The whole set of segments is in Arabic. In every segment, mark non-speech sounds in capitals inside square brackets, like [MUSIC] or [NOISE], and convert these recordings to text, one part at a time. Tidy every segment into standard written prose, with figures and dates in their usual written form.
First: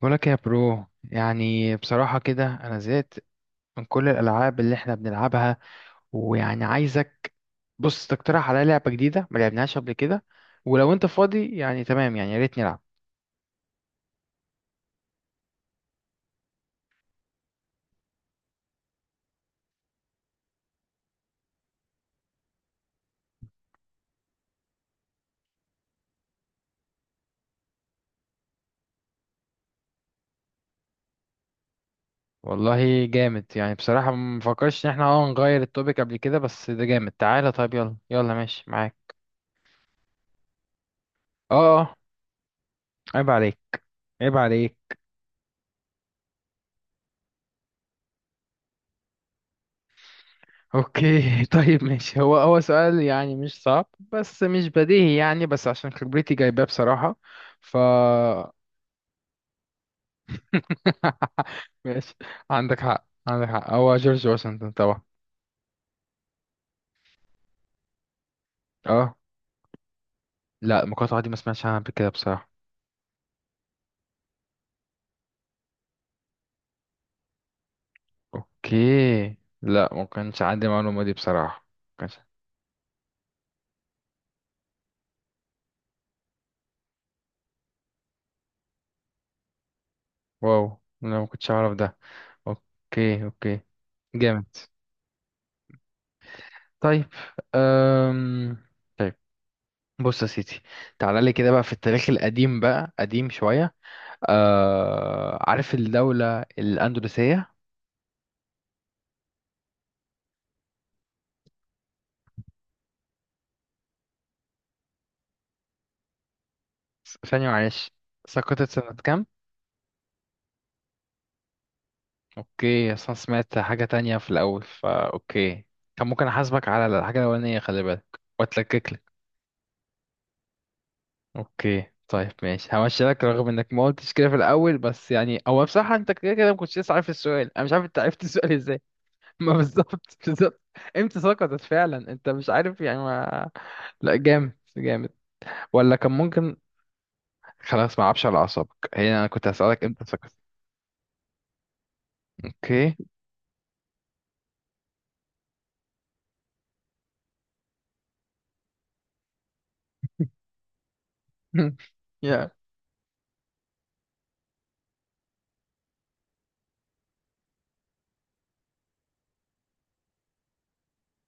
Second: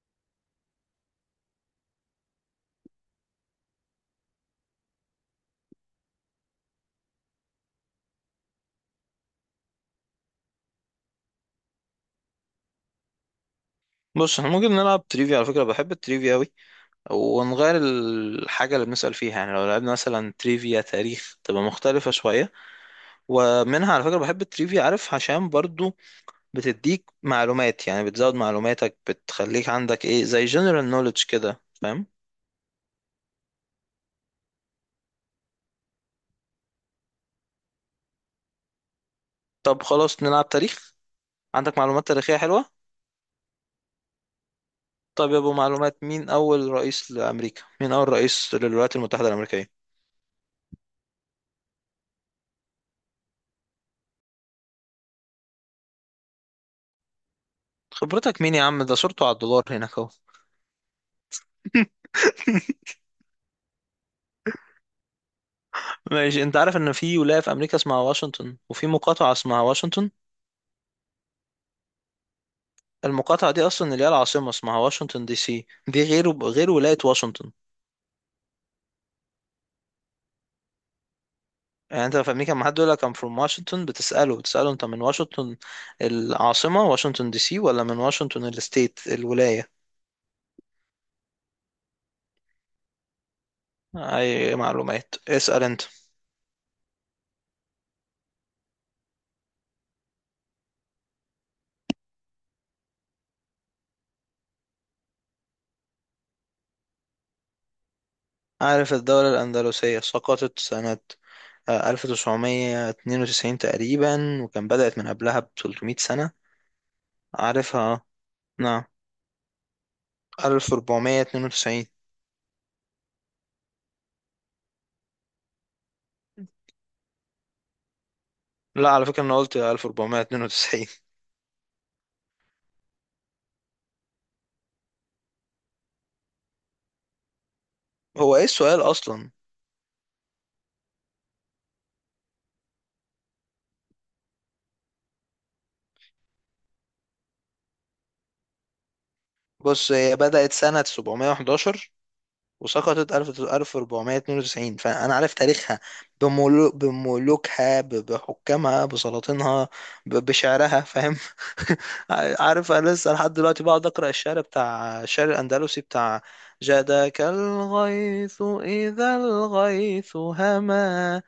بقولك يا برو، يعني بصراحة كده أنا زهقت من كل الألعاب اللي إحنا بنلعبها. ويعني عايزك، بص، تقترح عليا لعبة جديدة ما لعبناهاش قبل كده. ولو أنت فاضي يعني تمام، يعني يا ريت نلعب. بص، احنا ممكن نلعب تريفيا. على فكرة بحب التريفيا أوي، ونغير الحاجة اللي بنسأل فيها. يعني لو لعبنا مثلا تريفيا تاريخ تبقى مختلفة شوية. ومنها على فكرة بحب التريفيا، عارف، عشان برضو بتديك معلومات. يعني بتزود معلوماتك، بتخليك عندك ايه زي جنرال نوليدج كده، فاهم؟ والله جامد. يعني بصراحة ما مفكرش إن إحنا نغير التوبيك قبل كده، بس ده جامد. تعالى طيب، يلا يلا، ماشي معاك. طب خلاص نلعب تاريخ. عندك أه، أه. معلومات تاريخية حلوة؟ عيب عليك، عيب عليك. طب يا ابو معلومات، مين أول رئيس لأمريكا؟ مين أول رئيس للولايات المتحدة الأمريكية؟ أوكي. [LAUGHS] طيب ماشي. هو سؤال يعني مش صعب بس مش بديهي، يعني بس عشان خبرتي جايباه بصراحة. خبرتك فا... مين يا عم؟ ده صورته على الدولار هناك اهو. [LAUGHS] ماشي. [LAUGHS] عندك حق، عندك حق. هو جورج واشنطن طبعا. ماشي. انت عارف ان في ولاية في امريكا اسمها واشنطن، وفي اه. مقاطعة اسمها واشنطن. لا، المقاطعة دي ما سمعتش عنها قبل كده بصراحة. المقاطعة دي اصلا اللي هي العاصمة اسمها واشنطن دي سي، دي غير ولاية واشنطن. اوكي. لا، ما كانش عندي المعلومة دي بصراحة، ما يعني انت كانش. في امريكا لما حد يقول لك I'm from واشنطن بتسأله انت من واشنطن العاصمة واشنطن دي سي، ولا من واشنطن الستيت الولاية. واو، لا ما كنتش اعرف ده. اوكي، اوكي. اي جامد. معلومات اسأل انت. طيب. أم... طيب. بص يا سيدي، تعالى لي كده بقى في التاريخ القديم بقى، قديم شوية. عارف الدولة الأندلسية؟ عارف الدولة الاندلسية سقطت سنة 1992 تقريبا، وكان بدأت من قبلها ب 300 سنة. ثانية معلش. عارفها؟ سقطت نعم. سنة كام؟ 1492. اوكي، اصلا سمعت حاجة تانية في الاول، فا اوكي. كان ممكن احاسبك على الحاجة الاولانية، خلي بالك لا واتلكك لك. على فكرة أنا قلت 1492. اوكي طيب ماشي، همشي لك رغم انك ما قلتش كده في الاول. بس يعني هو بصراحة انت كده كده ما كنتش لسه عارف السؤال، انا مش عارف انت [LAUGHS] عرفت هو إيه السؤال ازاي. السؤال أصلا؟ [LAUGHS] ما بالظبط، بالظبط. امتى سقطت فعلا، انت مش عارف يعني. ما... لا جامد، جامد. ولا كان ممكن. خلاص ما اعرفش، على اعصابك. هي انا كنت هسألك بص امتى هي سقطت. بدأت سنة 711 اوكي. وسقطت 1000 1492، فأنا عارف تاريخها بملوكها، بحكامها، بسلاطينها، بشعرها، فاهم؟ [LAUGHS] [LAUGHS] يا... عارف، أنا لسه لحد دلوقتي بقعد أقرأ الشعر الأندلسي بتاع جادك الغيث إذا الغيث هما،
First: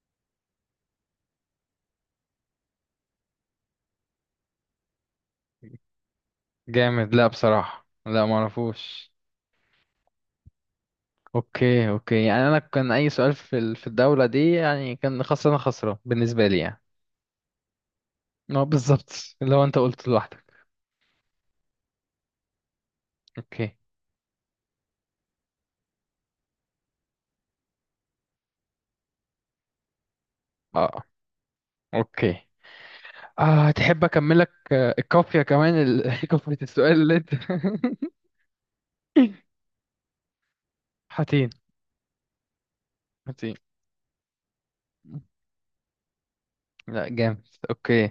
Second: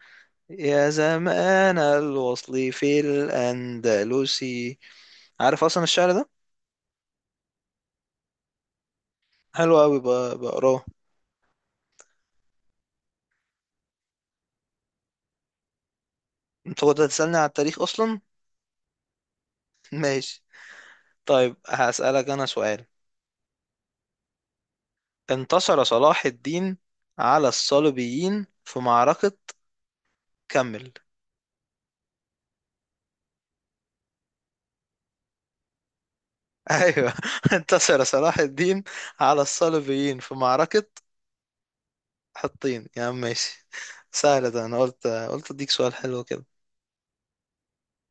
يا زمان الوصل في الأندلس. عارف اصلا الشعر ده؟ جامد. لا بصراحة لا، ما اعرفوش. حلو قوي بقراه. اوكي، اوكي. يعني انا كان اي سؤال في الدولة دي يعني كان خسران، خسران بالنسبة لي يعني. انت كنت هتسألني على التاريخ اصلا. اه بالظبط. اللي هو انت [LAUGHS] قلت لوحدك. ماشي، طيب هسألك انا سؤال. اوكي. انتصر صلاح الدين على الصليبيين في معركة، كمل. اه، اوكي. تحب اكملك؟ الكافية كمان، [LAUGHS] كافية [LAUGHS] السؤال ايوه، اللي انت... انتصر صلاح الدين على [LAUGHS] الصليبيين في معركة حاتين. حطين يا عم. حاتين. ماشي، سهل ده. انا قلت اديك سؤال حلو كده. لا جامد. اوكي.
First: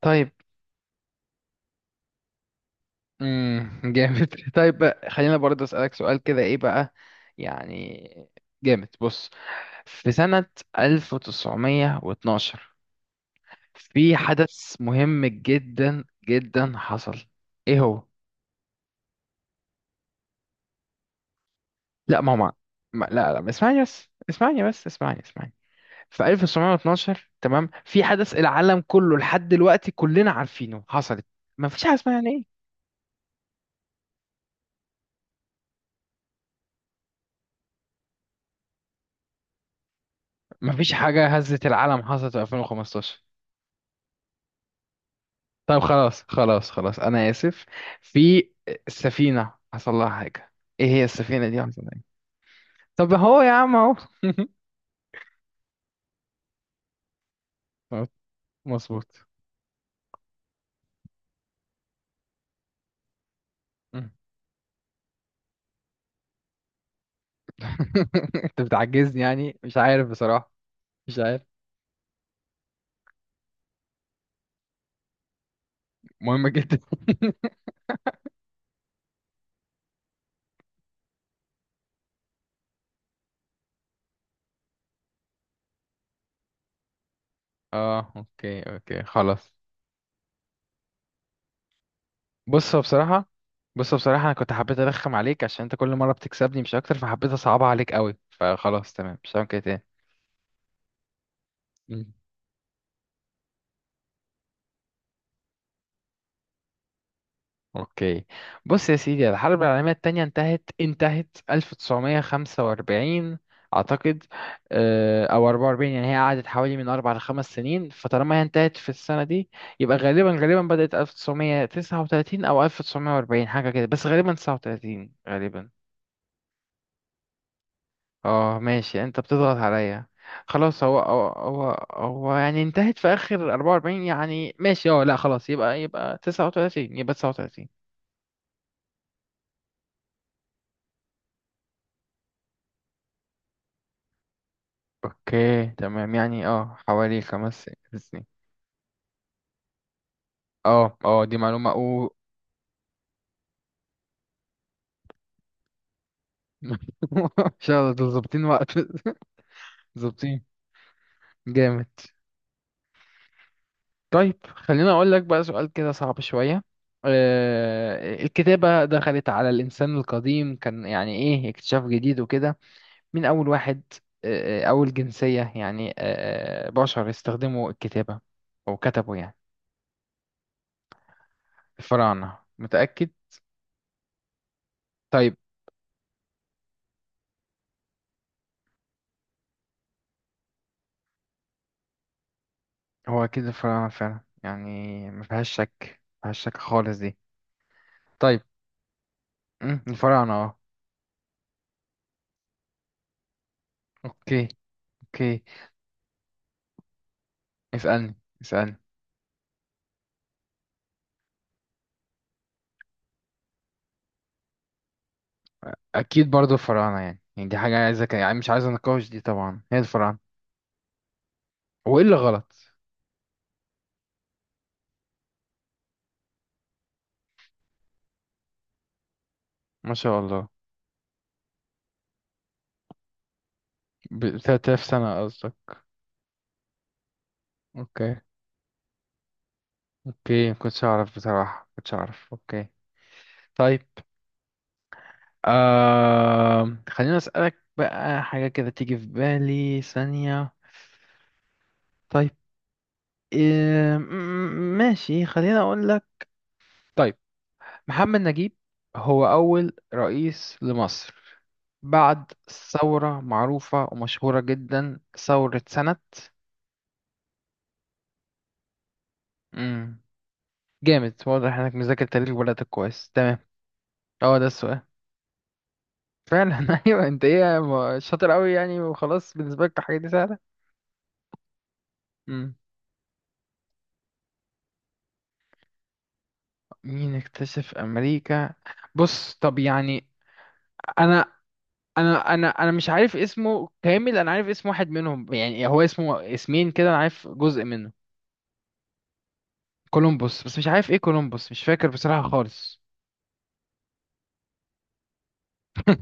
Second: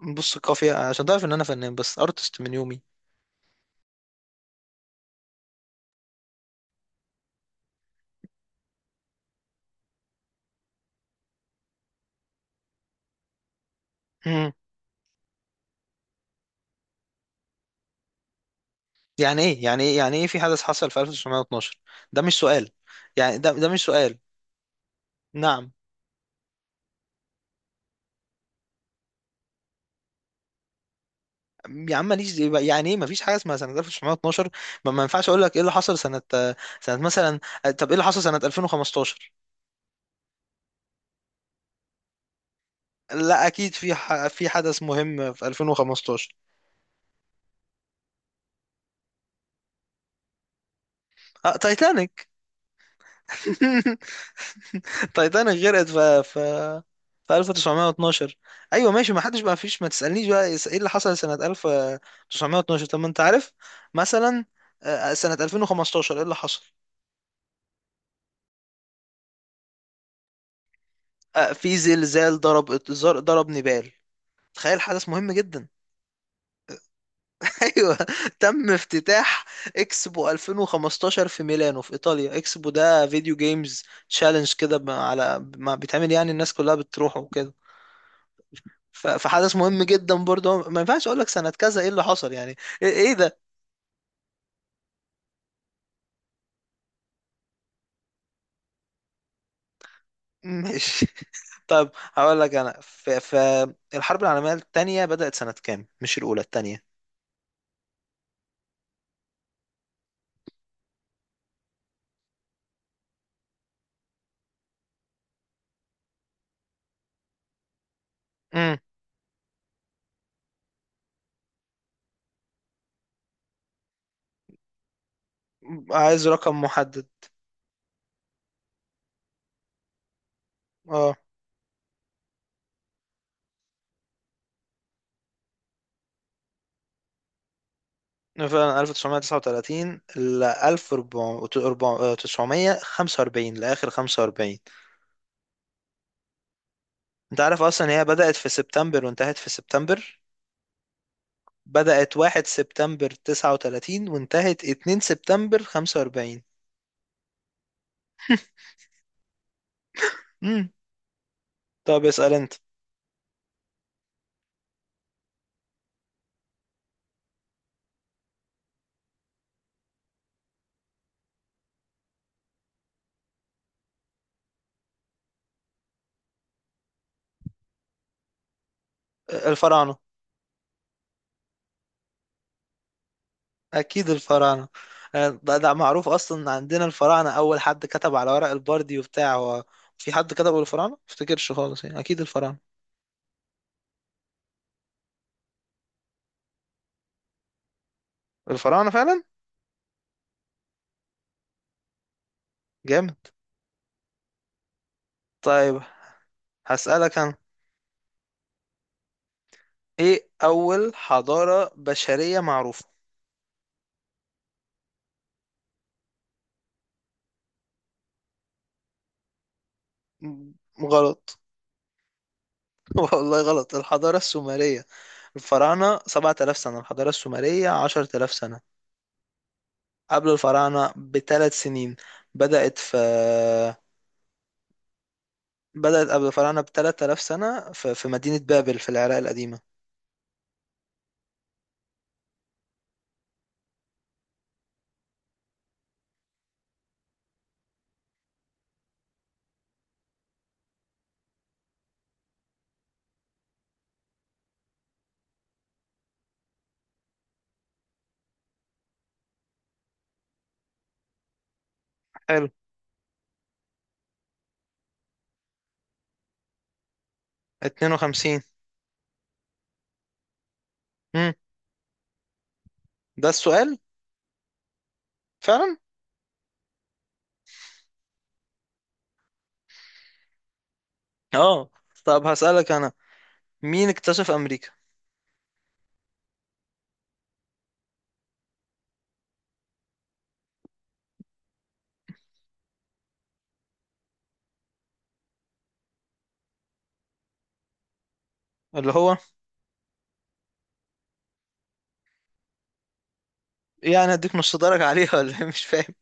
طيب. بص قافية، عشان تعرف ان انا فنان، بس ارتست من يومي. جامد. [LAUGHS] طيب بقى، خلينا برضه اسألك سؤال كده، ايه بقى؟ يعني جامد. بص، في سنة 1912 في مم. حدث مهم جدا جدا حصل. ايه هو؟ يعني ايه يعني ايه يعني ايه، في حدث حصل في 1912؟ لا ده ما هو مش سؤال. ما... لا يعني لا ما، ده اسمعني مش بس، سؤال. اسمعني بس، اسمعني، اسمعني. نعم. في 1912 تمام، في حدث العالم كله لحد دلوقتي كلنا عارفينه حصلت. ما فيش حاجه يا عم اسمها ماليش يعني ايه؟ يعني ايه مفيش حاجه اسمها سنه 1912. ما ينفعش اقول لك ايه اللي حصل سنه، سنه مثلا. طب ايه اللي حصل سنه 2015؟ ما فيش حاجه هزت العالم حصلت في 2015. لا اكيد في في حدث مهم في طيب خلاص 2015. خلاص خلاص، انا اسف. في... سفينه حصل لها حاجه. ايه هي السفينه دي حصل لها إيه؟ تايتانيك. طب هو يا عم اهو. [LAUGHS] تايتانيك غرقت في 1912. ايوه ماشي، ما مظبوط. حدش بقى، فيش ما تسالنيش بقى ايه اللي حصل سنه 1912. طب ما انت عارف مثلا، سنه 2015 ايه اللي حصل؟ [LAUGHS] انت بتعجزني، يعني مش عارف بصراحة. مش عارف. في زلزال ضرب نيبال. تخيل، حدث مهم جدا. مهمة جدا. [LAUGHS] [LAUGHS] ايوه. تم افتتاح اكسبو 2015 في ميلانو في ايطاليا. اكسبو ده فيديو جيمز تشالنج كده، على ما بيتعمل، يعني الناس كلها بتروح وكده. اه، اوكي اوكي، خلاص. فحدث مهم جدا برضه، ما ينفعش اقول لك سنة كذا ايه اللي حصل يعني. بص هو إيه بصراحة... ده؟ انا كنت حبيت ارخم عليك عشان انت كل مرة بتكسبني مش اكتر، فحبيت اصعبها عليك قوي. فخلاص تمام، مش هعمل كده ماشي. [LAUGHS] طب تاني. هقول لك انا، فالحرب العالمية التانية بدأت سنة كام؟ مش الاولى، التانية. اوكي. بص يا سيدي، الحرب العالمية التانية انتهت 1945 اعتقد. او 44. يعني هي قعدت حوالي من اربع لخمس سنين، فطالما هي انتهت امم في السنة دي يبقى غالبا غالبا بدأت 1939 او 1940، حاجة كده. بس غالبا 39، غالبا. عايز رقم محدد. اه ماشي، انت بتضغط عليا. خلاص. هو اه، هو هو هو يعني انتهت في اخر 44، يعني ماشي. اه لا خلاص، يبقى 39، يبقى 39. فعلا 1939 ل 1945 لآخر 45. اوكي تمام. يعني اه حوالي انت عارف خمس اصلا هي سنين. بدأت في سبتمبر وانتهت في سبتمبر. اه اه، دي معلومة او... بدأت 1 سبتمبر 39 وانتهت 2 سبتمبر 45. [LAUGHS] ان شاء الله دول ظابطين وقت. [LAUGHS] ظابطين. امم جامد. طب اسأل انت. طيب خليني اقول لك بقى سؤال كده صعب شوية. الكتابة دخلت على الانسان القديم، كان يعني ايه اكتشاف جديد وكده. مين اول واحد، اول جنسية يعني، بشر استخدموا الكتابة، او كتبوا يعني؟ الفراعنة. الفراعنة؟ متأكد؟ اكيد الفراعنة. طيب. ده معروف اصلا عندنا. الفراعنة اول حد كتب على ورق البردي وبتاع. هو في حد كتبه الفراعنة؟ ما افتكرش خالص يعني، اكيد الفراعنة. هو أكيد الفراعنة فعلا، يعني ما فيهاش شك. ما فيهاش شك خالص دي. طيب. الفراعنة فعلا. الفراعنة اه. جامد. اوكي، اوكي. طيب هسألك انا، اسألني، اسألني. ايه اول حضارة بشرية معروفة؟ أكيد برضو الفراعنة، يعني دي حاجة عايزة يعني مش عايز أناقش دي، طبعا هي الفراعنة. م- غلط. وإيه اللي غلط؟ [LAUGHS] والله غلط. الحضارة السومرية. الفراعنة 7000 سنة، الحضارة السومرية 10000 سنة. ما شاء قبل الله. الفراعنة بثلاث سنين. بدأت في، ب 3000 سنة قصدك. بدأت قبل الفراعنة ب 3000 سنة في اوكي، مدينة بابل في العراق القديمة. اوكي ما كنتش أعرف بصراحة، ما كنتش أعرف. اوكي. طيب. خليني أسألك بقى حاجة كده تيجي في بالي ثانية. طيب. إيه... ماشي، خليني أقول. طيب. محمد نجيب هو أول رئيس لمصر بعد حلو. ثورة معروفة ومشهورة جدا، ثورة سنة... 52. مم. جامد، مم. واضح انك مذاكر تاريخ بلدك كويس. ده تمام. السؤال؟ اه ده السؤال. فعلا. فعلا. [LAUGHS] ايوه. انت ايه، شاطر قوي يعني، وخلاص بالنسبة لك الحاجات دي سهلة. اه، طب مم. هسألك انا، مين اكتشف امريكا؟ مين اكتشف امريكا؟ بص طب يعني، انا انا مش عارف اسمه كامل. انا عارف اسم واحد منهم يعني، هو اسمه اسمين كده، انا عارف جزء منه. اللي هو، كولومبوس، بس مش عارف ايه كولومبوس، مش فاكر بصراحة خالص. يعني اديك نص درجة عليها ولا إيه؟ مش فاهم.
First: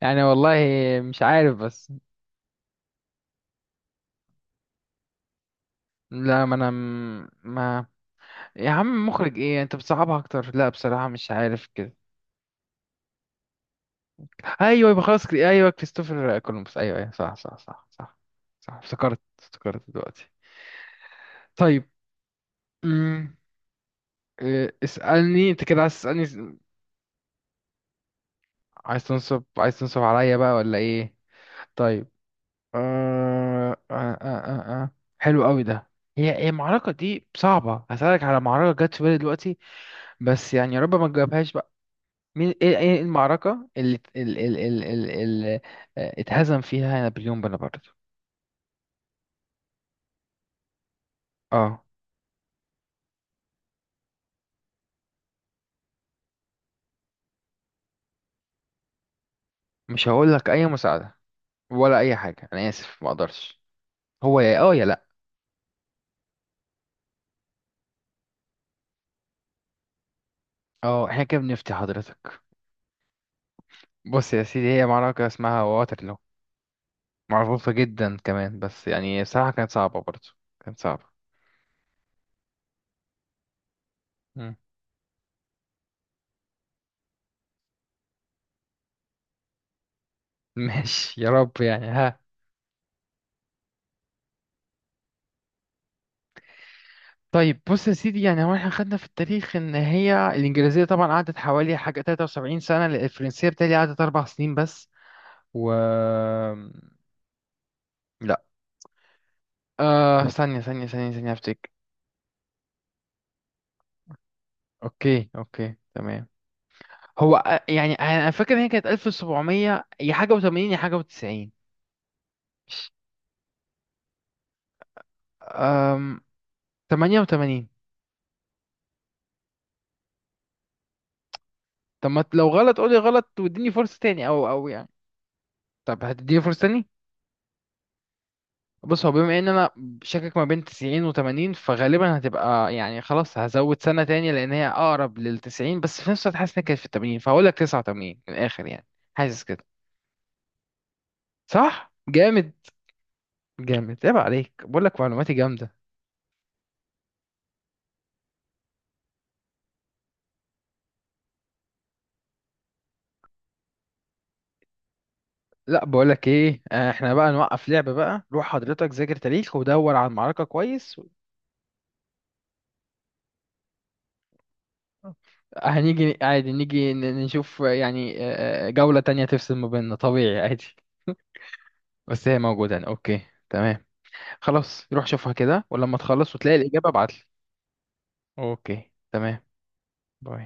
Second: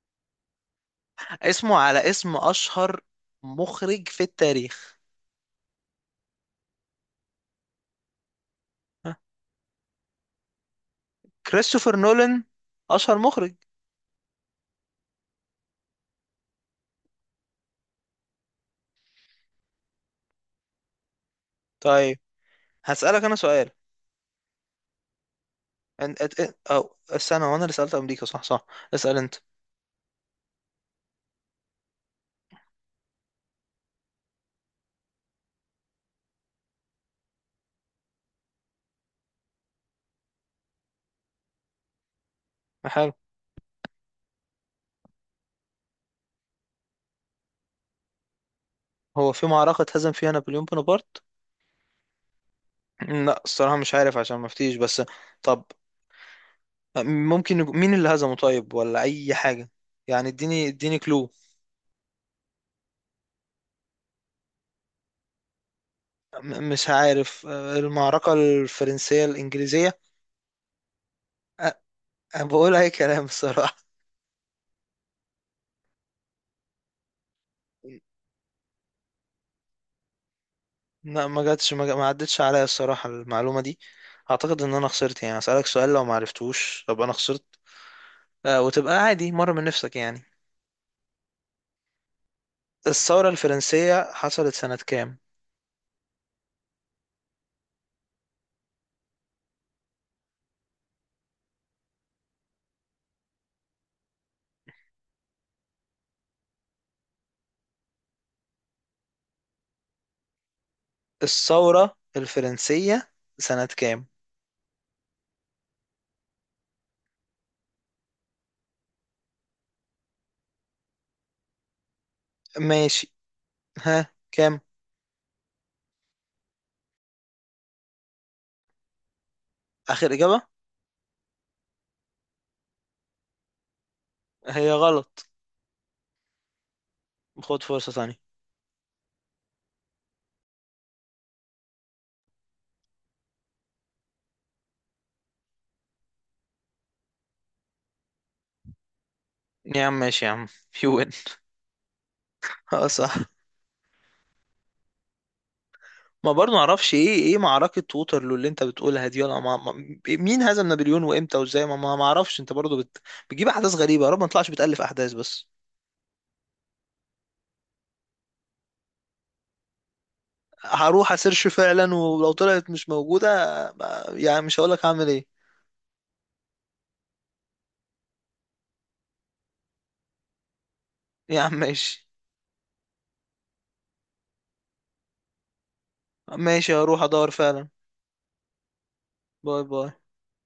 يعني والله مش عارف اسمه بس. على اسم اشهر مخرج في التاريخ. لا ما انا ما... يا عم ها؟ مخرج ايه؟ انت بتصعبها اكتر. لا بصراحة مش عارف كده. كريستوفر نولان اشهر مخرج. ايوه، يبقى خلاص كده. ايوه كريستوفر كولومبوس، ايوه، ايوه، صح، صح، صح، صح. صح، افتكرت دلوقتي. طيب. طيب هسألك انا امم سؤال. إيه، اسألني انت كده، عايز تسألني؟ او استنى، وانا اللي سألت امريكا، صح، صح. عايز اسأل انت. تنصب عايز تنصب عليا بقى ولا ايه؟ طيب. آه آه آه آه. آه. حلو قوي ده. هي المعركة دي صعبة. هسألك على معركة جت في بالي دلوقتي، بس يعني يا رب ما تجاوبهاش بقى. مين، ايه حلو. المعركة اللي ات- ال ال ال ال ال اتهزم فيها نابليون بونابرت؟ هو في معركة اتهزم فيها نابليون بونابرت؟ اه. لا الصراحة مش عارف، عشان ما افتيش بس. طب ممكن مين اللي هزمه طيب، ولا اي حاجة؟ مش يعني هقول لك اي اديني مساعدة، كلو. ولا اي حاجة. انا اسف ما اقدرش. هو يا، يا، لا. مش عارف، المعركة الفرنسية الانجليزية. اه، احنا كده أ- بنفتي حضرتك. أنا بقول أي كلام الصراحة. بص يا سيدي، هي معركة اسمها واترلو، معروفة جدا كمان، بس يعني بصراحة كانت صعبة برضه. كانت صعبة. لا ما جاتش، ما عدتش عليا الصراحة المعلومة دي. اعتقد ان انا خسرت، يعني اسألك سؤال لو ما عرفتوش ابقى انا خسرت. آه وتبقى عادي مرة من نفسك يعني. ماشي، يا رب يعني، ها. الثورة الفرنسية حصلت سنة كام؟ طيب بص يا سيدي، يعني هو احنا خدنا في التاريخ ان هي الانجليزيه طبعا قعدت حوالي حاجه 73 سنه، الفرنسيه بتاعي قعدت اربع سنين بس. و... لا، ثانيه، ثانيه، ثانيه، ثانيه، افتكر. الثورة الفرنسية سنة كام؟ اوكي اوكي، تمام. هو، يعني انا فاكر ان هي كانت 1700 يا حاجه و80، يا حاجه و90. ماشي. ها كام؟ 88. اخر اجابة. طب ما لو غلط قولي غلط واديني فرصه تاني، او هي يعني. غلط. طب هتديني فرصه؟ خد فرصة تانية. بص هو، بما ان انا شاكك ما بين 90 و80 فغالبا هتبقى يعني خلاص، هزود سنة تاني، لان هي اقرب لل 90، بس في نفس الوقت حاسس انها كانت في ال 80، فهقول لك 89 من الاخر يعني. حاسس كده. يا عم ماشي يا عم. UN. صح. جامد، [LAUGHS] اه صح. جامد، عيب عليك، بقول لك معلوماتي جامدة. ما برضه معرفش، ايه معركة ووترلو اللي انت بتقولها دي؟ ولا مين هزم نابليون وامتى وازاي؟ ما معرفش. انت برضه بتجيب احداث غريبة، يا رب ما تطلعش بتألف احداث بس. لا بقول لك ايه، احنا بقى نوقف لعبة بقى. روح حضرتك ذاكر تاريخ، ودور على المعركة كويس هروح اسيرش فعلا، ولو طلعت مش موجودة يعني مش هقولك هعمل ايه. هنيجي عادي، نيجي نشوف يعني، جولة تانية تفصل ما بيننا، طبيعي عادي. يا عم ماشي. بس هي موجودة يعني. اوكي. تمام. خلاص روح شوفها كده، ولما تخلص وتلاقي ماشي الإجابة هروح ابعتلي. ادور فعلا. اوكي تمام. باي باي. باي.